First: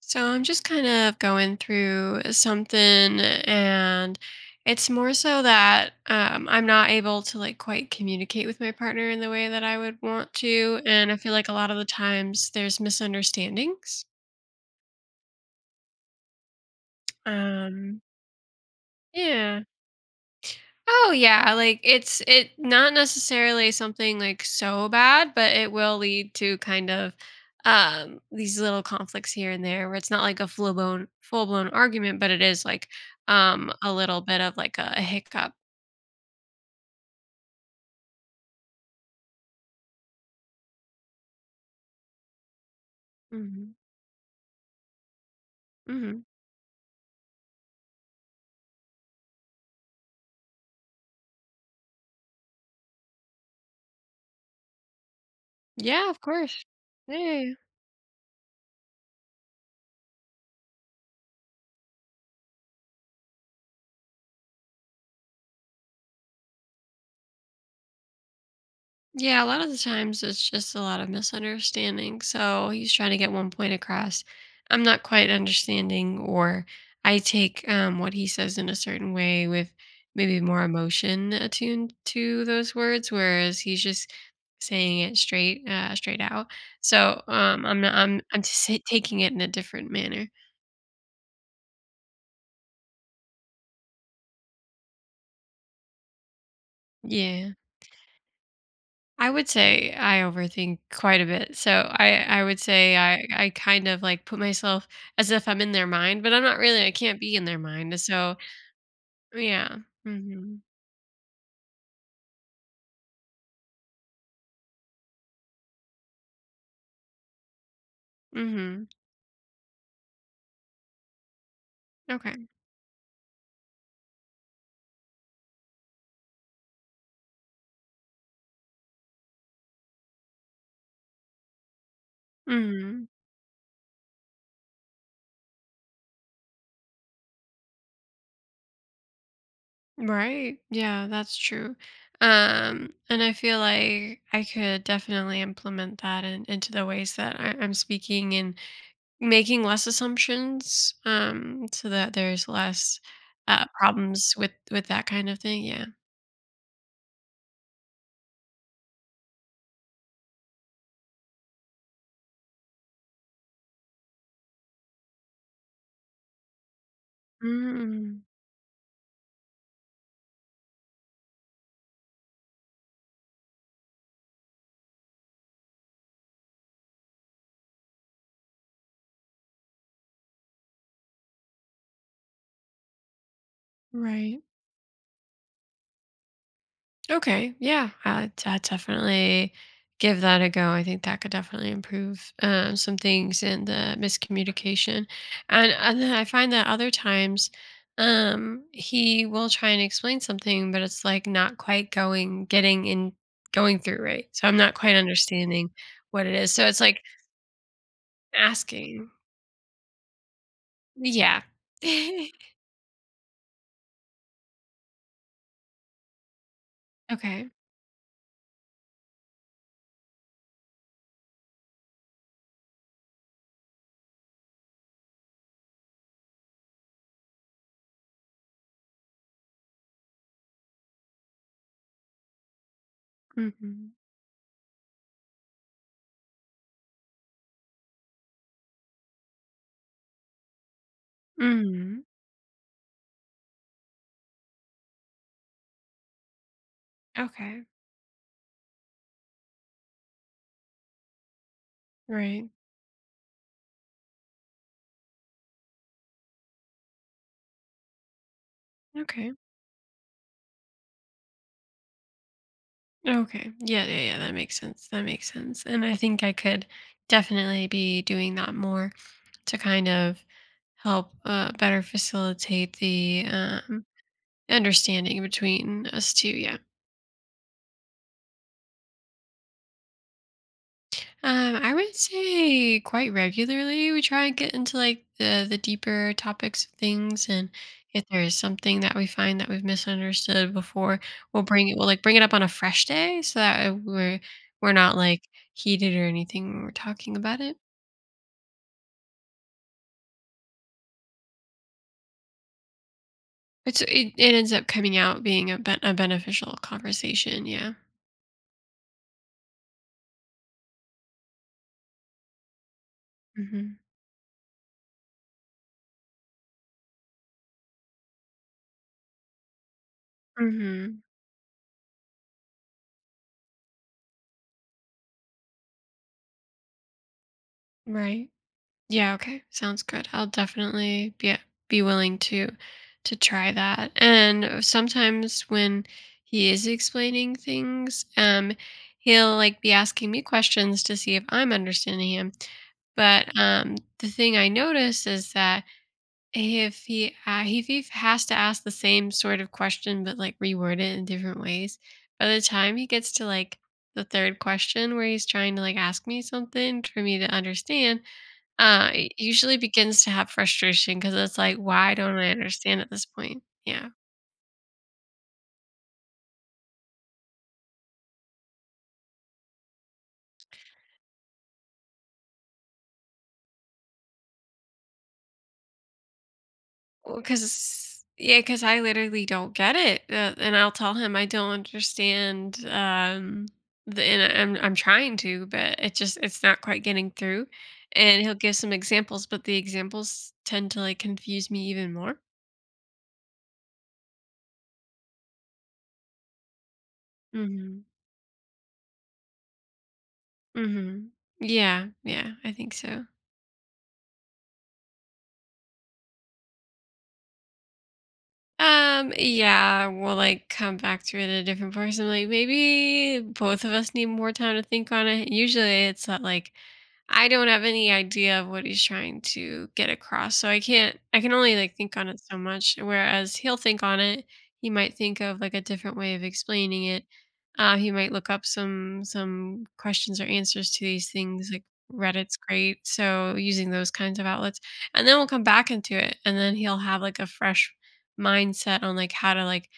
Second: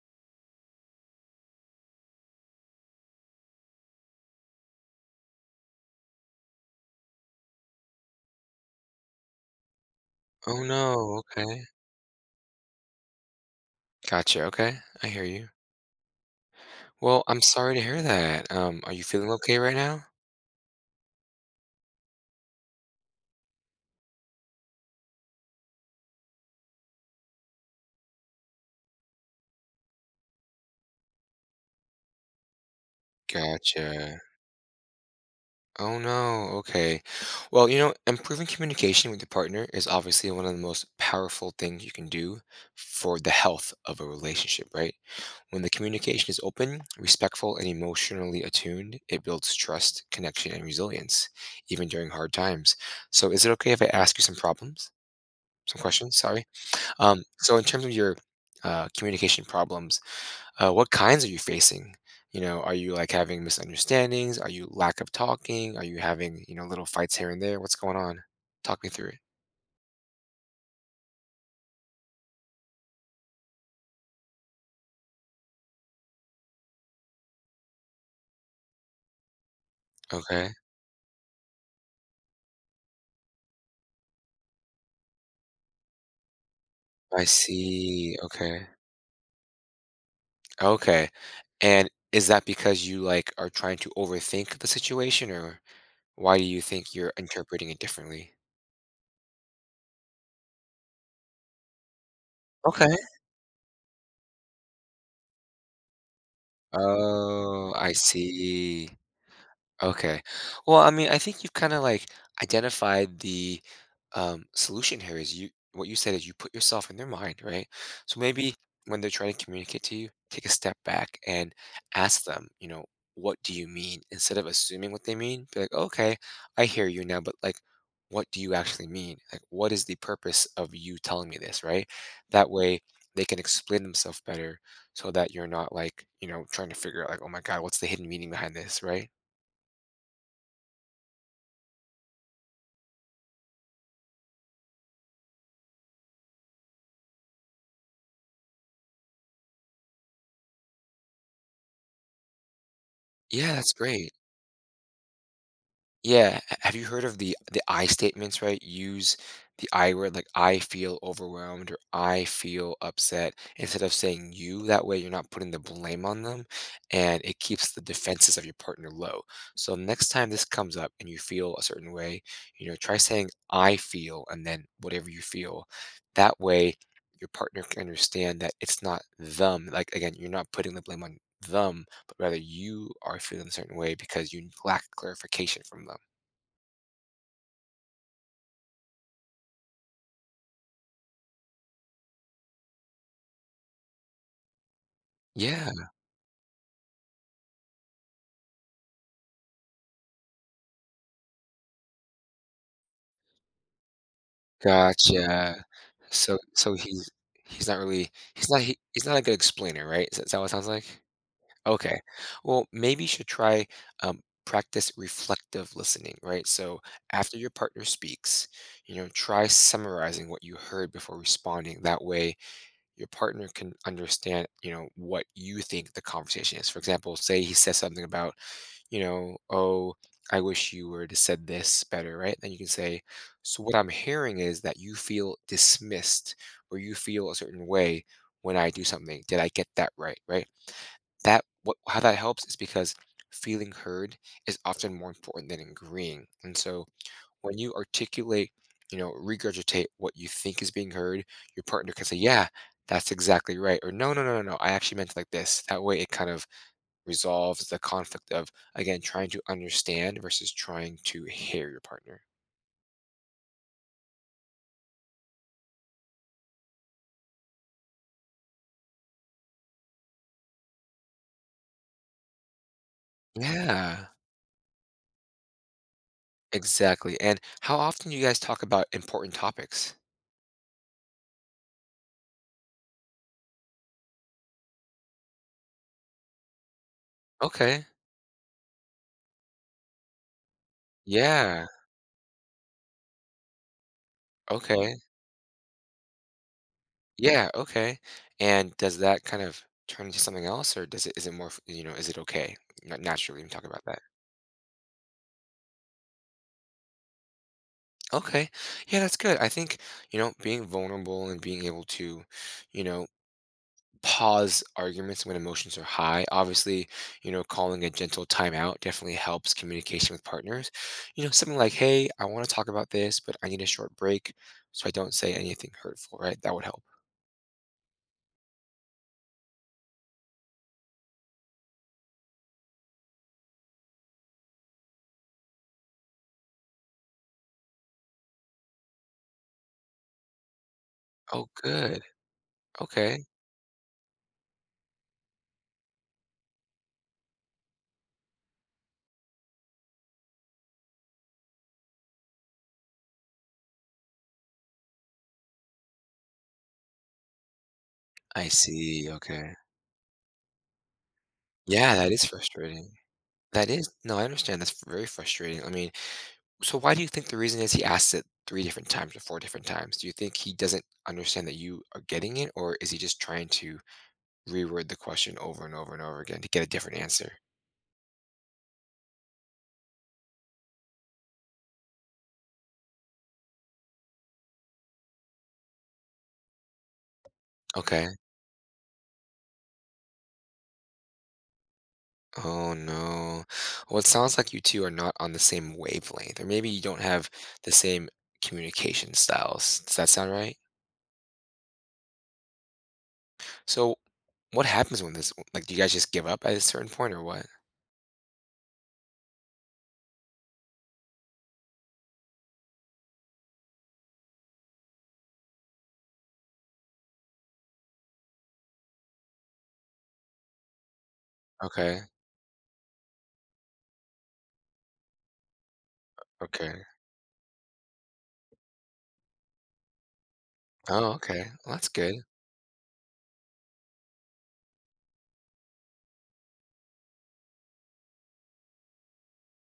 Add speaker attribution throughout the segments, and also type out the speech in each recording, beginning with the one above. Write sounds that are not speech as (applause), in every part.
Speaker 1: So I'm just kind of going through something, and it's more so that I'm not able to like quite communicate with my partner in the way that I would want
Speaker 2: Oh
Speaker 1: to, and
Speaker 2: no,
Speaker 1: I feel like a
Speaker 2: okay.
Speaker 1: lot of the times there's misunderstandings.
Speaker 2: Gotcha, okay. I hear you. Well, I'm sorry to hear
Speaker 1: Um,
Speaker 2: that. Are you feeling okay
Speaker 1: yeah.
Speaker 2: right now?
Speaker 1: Oh yeah, like it's it not necessarily something like so bad, but it will lead to kind of these little conflicts here and there where it's not like a full blown argument, but it is like a
Speaker 2: Gotcha.
Speaker 1: little bit of like a hiccup.
Speaker 2: Oh no, okay. Well, you know, improving communication with your partner is obviously one of the most powerful things you can do for the health
Speaker 1: Hmm.
Speaker 2: of a relationship, right? When the
Speaker 1: Hmm.
Speaker 2: communication is open, respectful, and emotionally attuned, it builds trust, connection, and resilience, even during hard times. So, is it okay if I ask you some problems? Some
Speaker 1: Yeah,
Speaker 2: questions?
Speaker 1: of
Speaker 2: Sorry.
Speaker 1: course. Yeah,
Speaker 2: Um,
Speaker 1: yeah, yeah.
Speaker 2: so in terms of your communication problems, what kinds are you facing? You know, are you like having misunderstandings? Are you lack of talking? Are you having, you know, little fights here and there? What's going on? Talk me through it.
Speaker 1: Yeah, a lot of the times it's just a lot of misunderstanding. So he's trying to get one point across. I'm not quite understanding, or I take what he says in a certain way with maybe
Speaker 2: Okay.
Speaker 1: more emotion attuned to those words, whereas he's just saying it straight out. So
Speaker 2: I
Speaker 1: um, I'm not.
Speaker 2: see.
Speaker 1: I'm (laughs)
Speaker 2: Okay.
Speaker 1: just taking it in a different manner.
Speaker 2: Okay. And is that because you like are trying to overthink the situation, or why do you think you're
Speaker 1: Yeah.
Speaker 2: interpreting it differently?
Speaker 1: I would say I overthink quite a bit. So I would
Speaker 2: Okay.
Speaker 1: say I kind of like put myself as if I'm in their mind, but I'm not really. I can't be in their
Speaker 2: Oh, I
Speaker 1: mind. So
Speaker 2: see.
Speaker 1: yeah.
Speaker 2: Okay.
Speaker 1: Hmm.
Speaker 2: Well, I mean, I think you've kind of like identified the solution here is you what you said is you put yourself in their mind, right? So maybe
Speaker 1: Hmm.
Speaker 2: when they're trying to communicate to you, take a step back and ask them,
Speaker 1: Okay.
Speaker 2: you know, what do you mean? Instead of assuming what they mean, be like, okay, I hear you now, but like, what do you actually mean? Like, what is the purpose of you telling me this, right? That way
Speaker 1: Hmm.
Speaker 2: they can explain themselves better so that you're not like, you know, trying to figure out like, oh my God, what's the hidden meaning behind this, right?
Speaker 1: Right. Yeah, that's true. And I feel like I could definitely implement that into the ways that I'm speaking and making less assumptions, so that there's less
Speaker 2: Yeah, that's great.
Speaker 1: problems with that kind of thing. Yeah.
Speaker 2: Yeah, have you heard of the I statements, right? Use the I word like I feel overwhelmed or I feel upset instead of saying you. That way you're not putting the blame on them, and it keeps the
Speaker 1: Mm.
Speaker 2: defenses of your partner low. So next time this comes up and you feel a certain way, you know, try saying I feel and then whatever you feel. That way your partner can understand that it's not them. Like again, you're not putting the blame on them but rather you are feeling a certain way because
Speaker 1: Right.
Speaker 2: you lack clarification from them.
Speaker 1: Okay. Yeah. I definitely give that a go. I think that could definitely improve some things in the miscommunication,
Speaker 2: Yeah,
Speaker 1: and then I find that other times, he will try and explain something, but it's like not quite going through right. So I'm not quite
Speaker 2: gotcha.
Speaker 1: understanding what it
Speaker 2: So
Speaker 1: is. So
Speaker 2: so
Speaker 1: it's like
Speaker 2: he's not really he's not he, he's
Speaker 1: asking.
Speaker 2: not a good explainer, right? Is that what it sounds like?
Speaker 1: Yeah.
Speaker 2: Okay.
Speaker 1: (laughs)
Speaker 2: Well, maybe you should try practice reflective listening, right? So after your
Speaker 1: Okay.
Speaker 2: partner speaks, you know, try summarizing what you heard before responding. That way, your partner can understand, you know, what you think the conversation is. For example, say he says something about you know, oh, I wish you were to said this better, right? Then you can say, so what I'm
Speaker 1: Hmm.
Speaker 2: hearing is that you feel dismissed or you feel a certain way when I do something. Did I get that right? Right? That what how
Speaker 1: Hmm.
Speaker 2: that helps is because feeling heard is often more important than agreeing. And so when
Speaker 1: Okay.
Speaker 2: you articulate, you know, regurgitate what you think is being heard, your partner can say,
Speaker 1: Right.
Speaker 2: yeah, that's exactly right. Or no, no, no, no, no, I actually meant it like this. That way it kind of resolves the conflict of, again, trying
Speaker 1: Okay.
Speaker 2: to understand versus trying to hear your partner.
Speaker 1: Okay. Yeah, yeah, yeah. That makes sense. That makes sense. And I think I could definitely be doing that more to kind of help better facilitate the
Speaker 2: Yeah,
Speaker 1: understanding between us two. Yeah.
Speaker 2: exactly. And how often do you guys talk about important topics?
Speaker 1: I would say quite regularly we try and get into like the deeper topics of things, and
Speaker 2: Okay.
Speaker 1: if there is something that we find that we've misunderstood before,
Speaker 2: Yeah.
Speaker 1: we'll like bring it up on a fresh day so that we're
Speaker 2: Okay.
Speaker 1: not like heated or anything when we're talking about
Speaker 2: Yeah.
Speaker 1: it.
Speaker 2: Okay. And does that kind of turn into something else, or does it is it more you know is it okay naturally we talk
Speaker 1: It's
Speaker 2: about that?
Speaker 1: it, it ends up coming out being a beneficial conversation. Yeah.
Speaker 2: Okay. Yeah, that's good. I think you know being vulnerable and being able to, you know,
Speaker 1: Hmm.
Speaker 2: pause arguments when emotions are high. Obviously, you know, calling a gentle timeout definitely helps communication with partners.
Speaker 1: Hmm.
Speaker 2: You know, something like, hey, I want to talk about this, but I need a short break so I don't say anything hurtful, right? That would help.
Speaker 1: Right. Yeah. Okay. Sounds good. I'll definitely be willing to try that. And sometimes when he is explaining things, he'll like be asking me questions to see if
Speaker 2: Oh,
Speaker 1: I'm
Speaker 2: good.
Speaker 1: understanding him.
Speaker 2: Okay.
Speaker 1: But the thing I notice is that if he has to ask the same sort of question but like reword it in different ways, by the time he gets to like the third question where he's trying to like ask me something for me to understand,
Speaker 2: I see.
Speaker 1: it
Speaker 2: Okay.
Speaker 1: usually begins to have frustration because it's like, why
Speaker 2: Yeah, that
Speaker 1: don't
Speaker 2: is
Speaker 1: I understand at
Speaker 2: frustrating.
Speaker 1: this point?
Speaker 2: That is,
Speaker 1: Yeah.
Speaker 2: no, I understand. That's very frustrating. I mean, so why do you think the reason is he asked it three different times or four different times? Do you think he doesn't understand that you are getting it, or is he just trying to reword the question over and over and over again to get a different
Speaker 1: Well,
Speaker 2: answer?
Speaker 1: because I literally don't get it, and I'll tell him I don't understand. And I'm trying to, but it's not quite getting through.
Speaker 2: Okay.
Speaker 1: And he'll give some examples, but the examples tend to like confuse me even more.
Speaker 2: Oh no. Well, it sounds like you two are not on the same wavelength, or maybe you don't have the
Speaker 1: Mm-hmm.
Speaker 2: same communication styles. Does that sound right?
Speaker 1: Mm-hmm. Yeah, yeah, I think so.
Speaker 2: So, what happens when this? Like, do you guys just give up at a certain point, or what?
Speaker 1: Yeah, we'll like come back to it at a different point. I'm like, maybe both of us need more time to think on it. Usually it's not like I don't have any idea of what he's trying to get across, so I can't I can only, like, think
Speaker 2: Okay.
Speaker 1: on it so much, whereas he'll think on it. He might think of, like, a different way of
Speaker 2: Okay.
Speaker 1: explaining it. He might look up some questions or answers to these
Speaker 2: Oh, okay.
Speaker 1: things, like,
Speaker 2: Well, that's good.
Speaker 1: Reddit's great, so using those kinds of outlets, and then we'll come back into it, and then he'll have, like, a fresh mindset on, like, how to, like,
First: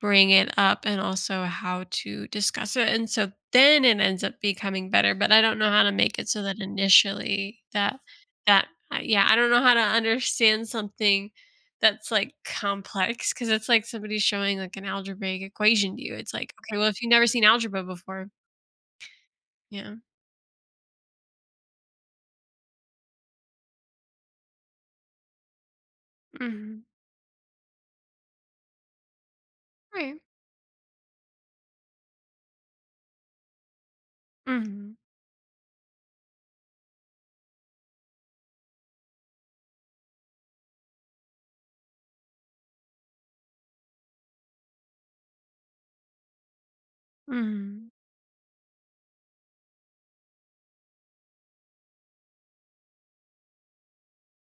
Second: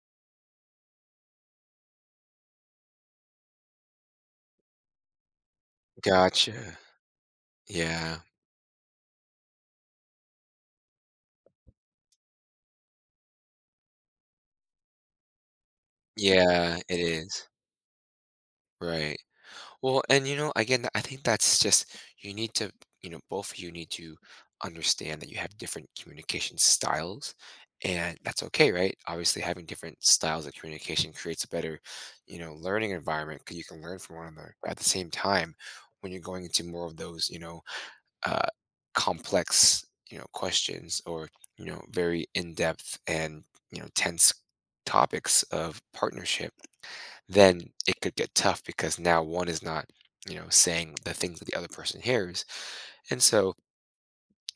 Speaker 1: bring it up and also how to discuss it. And so then it ends up becoming better, but I don't know how to make it so that
Speaker 2: Gotcha.
Speaker 1: initially
Speaker 2: Yeah.
Speaker 1: yeah, I don't know how to understand something that's like complex, because it's like somebody showing like an algebraic equation to you. It's like, okay,
Speaker 2: Yeah,
Speaker 1: well,
Speaker 2: it
Speaker 1: if you've never seen
Speaker 2: is.
Speaker 1: algebra before,
Speaker 2: Right.
Speaker 1: yeah.
Speaker 2: Well, and you know, again, I think that's just you need to, you know, both of you need to understand that you have different communication
Speaker 1: Hmm.
Speaker 2: styles, and that's okay, right? Obviously, having different
Speaker 1: Right.
Speaker 2: styles of communication creates a better, you know, learning environment because you can learn from one another. But at the
Speaker 1: Hmm.
Speaker 2: same time, when you're going into more of those, you know, uh, complex, you know, questions or you know, very in depth and you know, tense topics of partnership then
Speaker 1: Hmm.
Speaker 2: it could get tough because now one is not, you know, saying the things that the other person hears. And so,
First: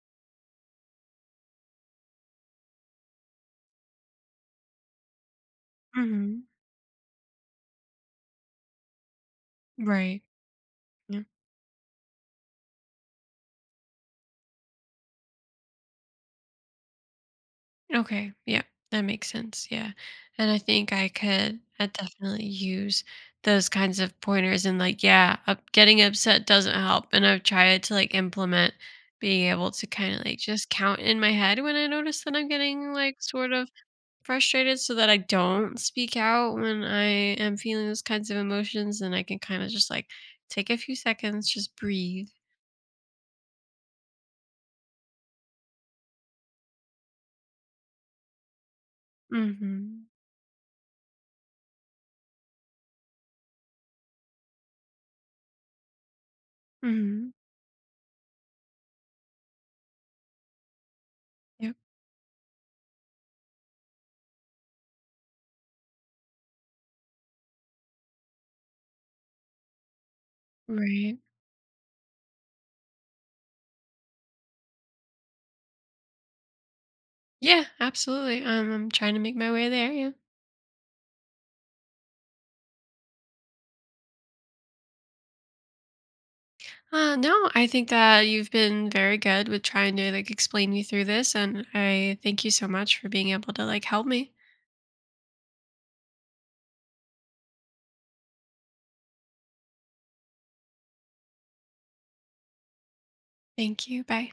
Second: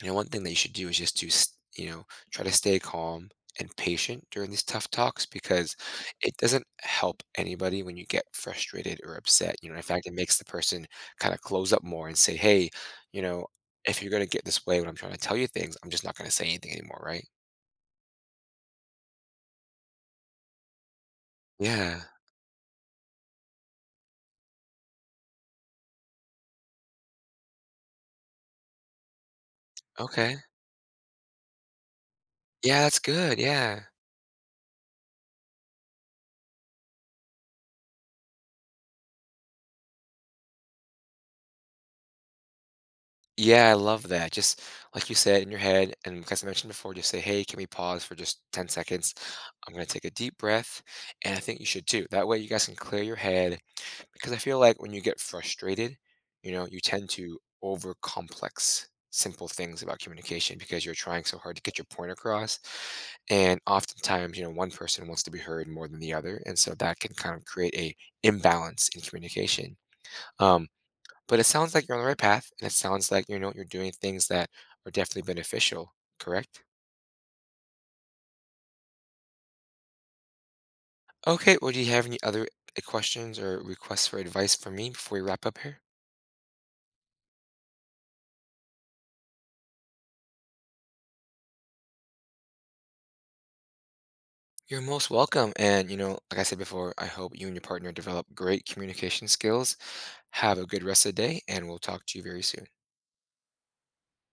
Speaker 2: you know, one thing that you should do is just to, you know, try to stay calm and patient during these tough talks because it
Speaker 1: Hmm.
Speaker 2: doesn't help anybody when you get frustrated or upset. You know, in fact, it
Speaker 1: Right.
Speaker 2: makes the person
Speaker 1: Yeah.
Speaker 2: kind of close up more and say, hey, you know, if you're going to get this way when I'm trying to tell you things, I'm just not going to say anything anymore, right?
Speaker 1: Okay. Yeah. That makes sense. Yeah. And I think I
Speaker 2: Yeah.
Speaker 1: definitely use those kinds of pointers, and like yeah, getting upset doesn't help, and I've tried to like implement being able to kind of
Speaker 2: Okay.
Speaker 1: like just count in my head when I notice that I'm
Speaker 2: Yeah,
Speaker 1: getting
Speaker 2: that's
Speaker 1: like
Speaker 2: good.
Speaker 1: sort of
Speaker 2: Yeah.
Speaker 1: frustrated, so that I don't speak out when I am feeling those kinds of emotions, and I can kind of just like take a few seconds, just breathe.
Speaker 2: Yeah, I love that. Just like you said in your head, and because I mentioned before, just say, hey, can we pause for just 10 seconds? I'm going to take
Speaker 1: Mhm.
Speaker 2: a deep breath. And I think you should too. That way you guys can clear your head. Because I feel like when you get frustrated, you know, you tend
Speaker 1: Mhm.
Speaker 2: to over complex simple things about communication because you're trying so hard to
Speaker 1: Yep.
Speaker 2: get your point across. And oftentimes, you know, one person wants to be heard more than the other. And so that can kind of create a imbalance in communication. Um,
Speaker 1: Right.
Speaker 2: but it sounds like you're on the right path, and it sounds like you know you're doing things that are definitely beneficial, correct?
Speaker 1: Yeah, absolutely. I'm trying to make my way there. Yeah.
Speaker 2: Okay, well, do you have any other questions or requests for advice from me before we wrap up here?
Speaker 1: No, I think that you've been very good with trying to like explain me through this, and I thank you so much for being able to like help me.
Speaker 2: You're most welcome. And, you know, like I said before, I hope you and your partner develop great communication skills. Have a good rest of the day, and we'll talk to you very soon.
Speaker 1: Thank you. Bye.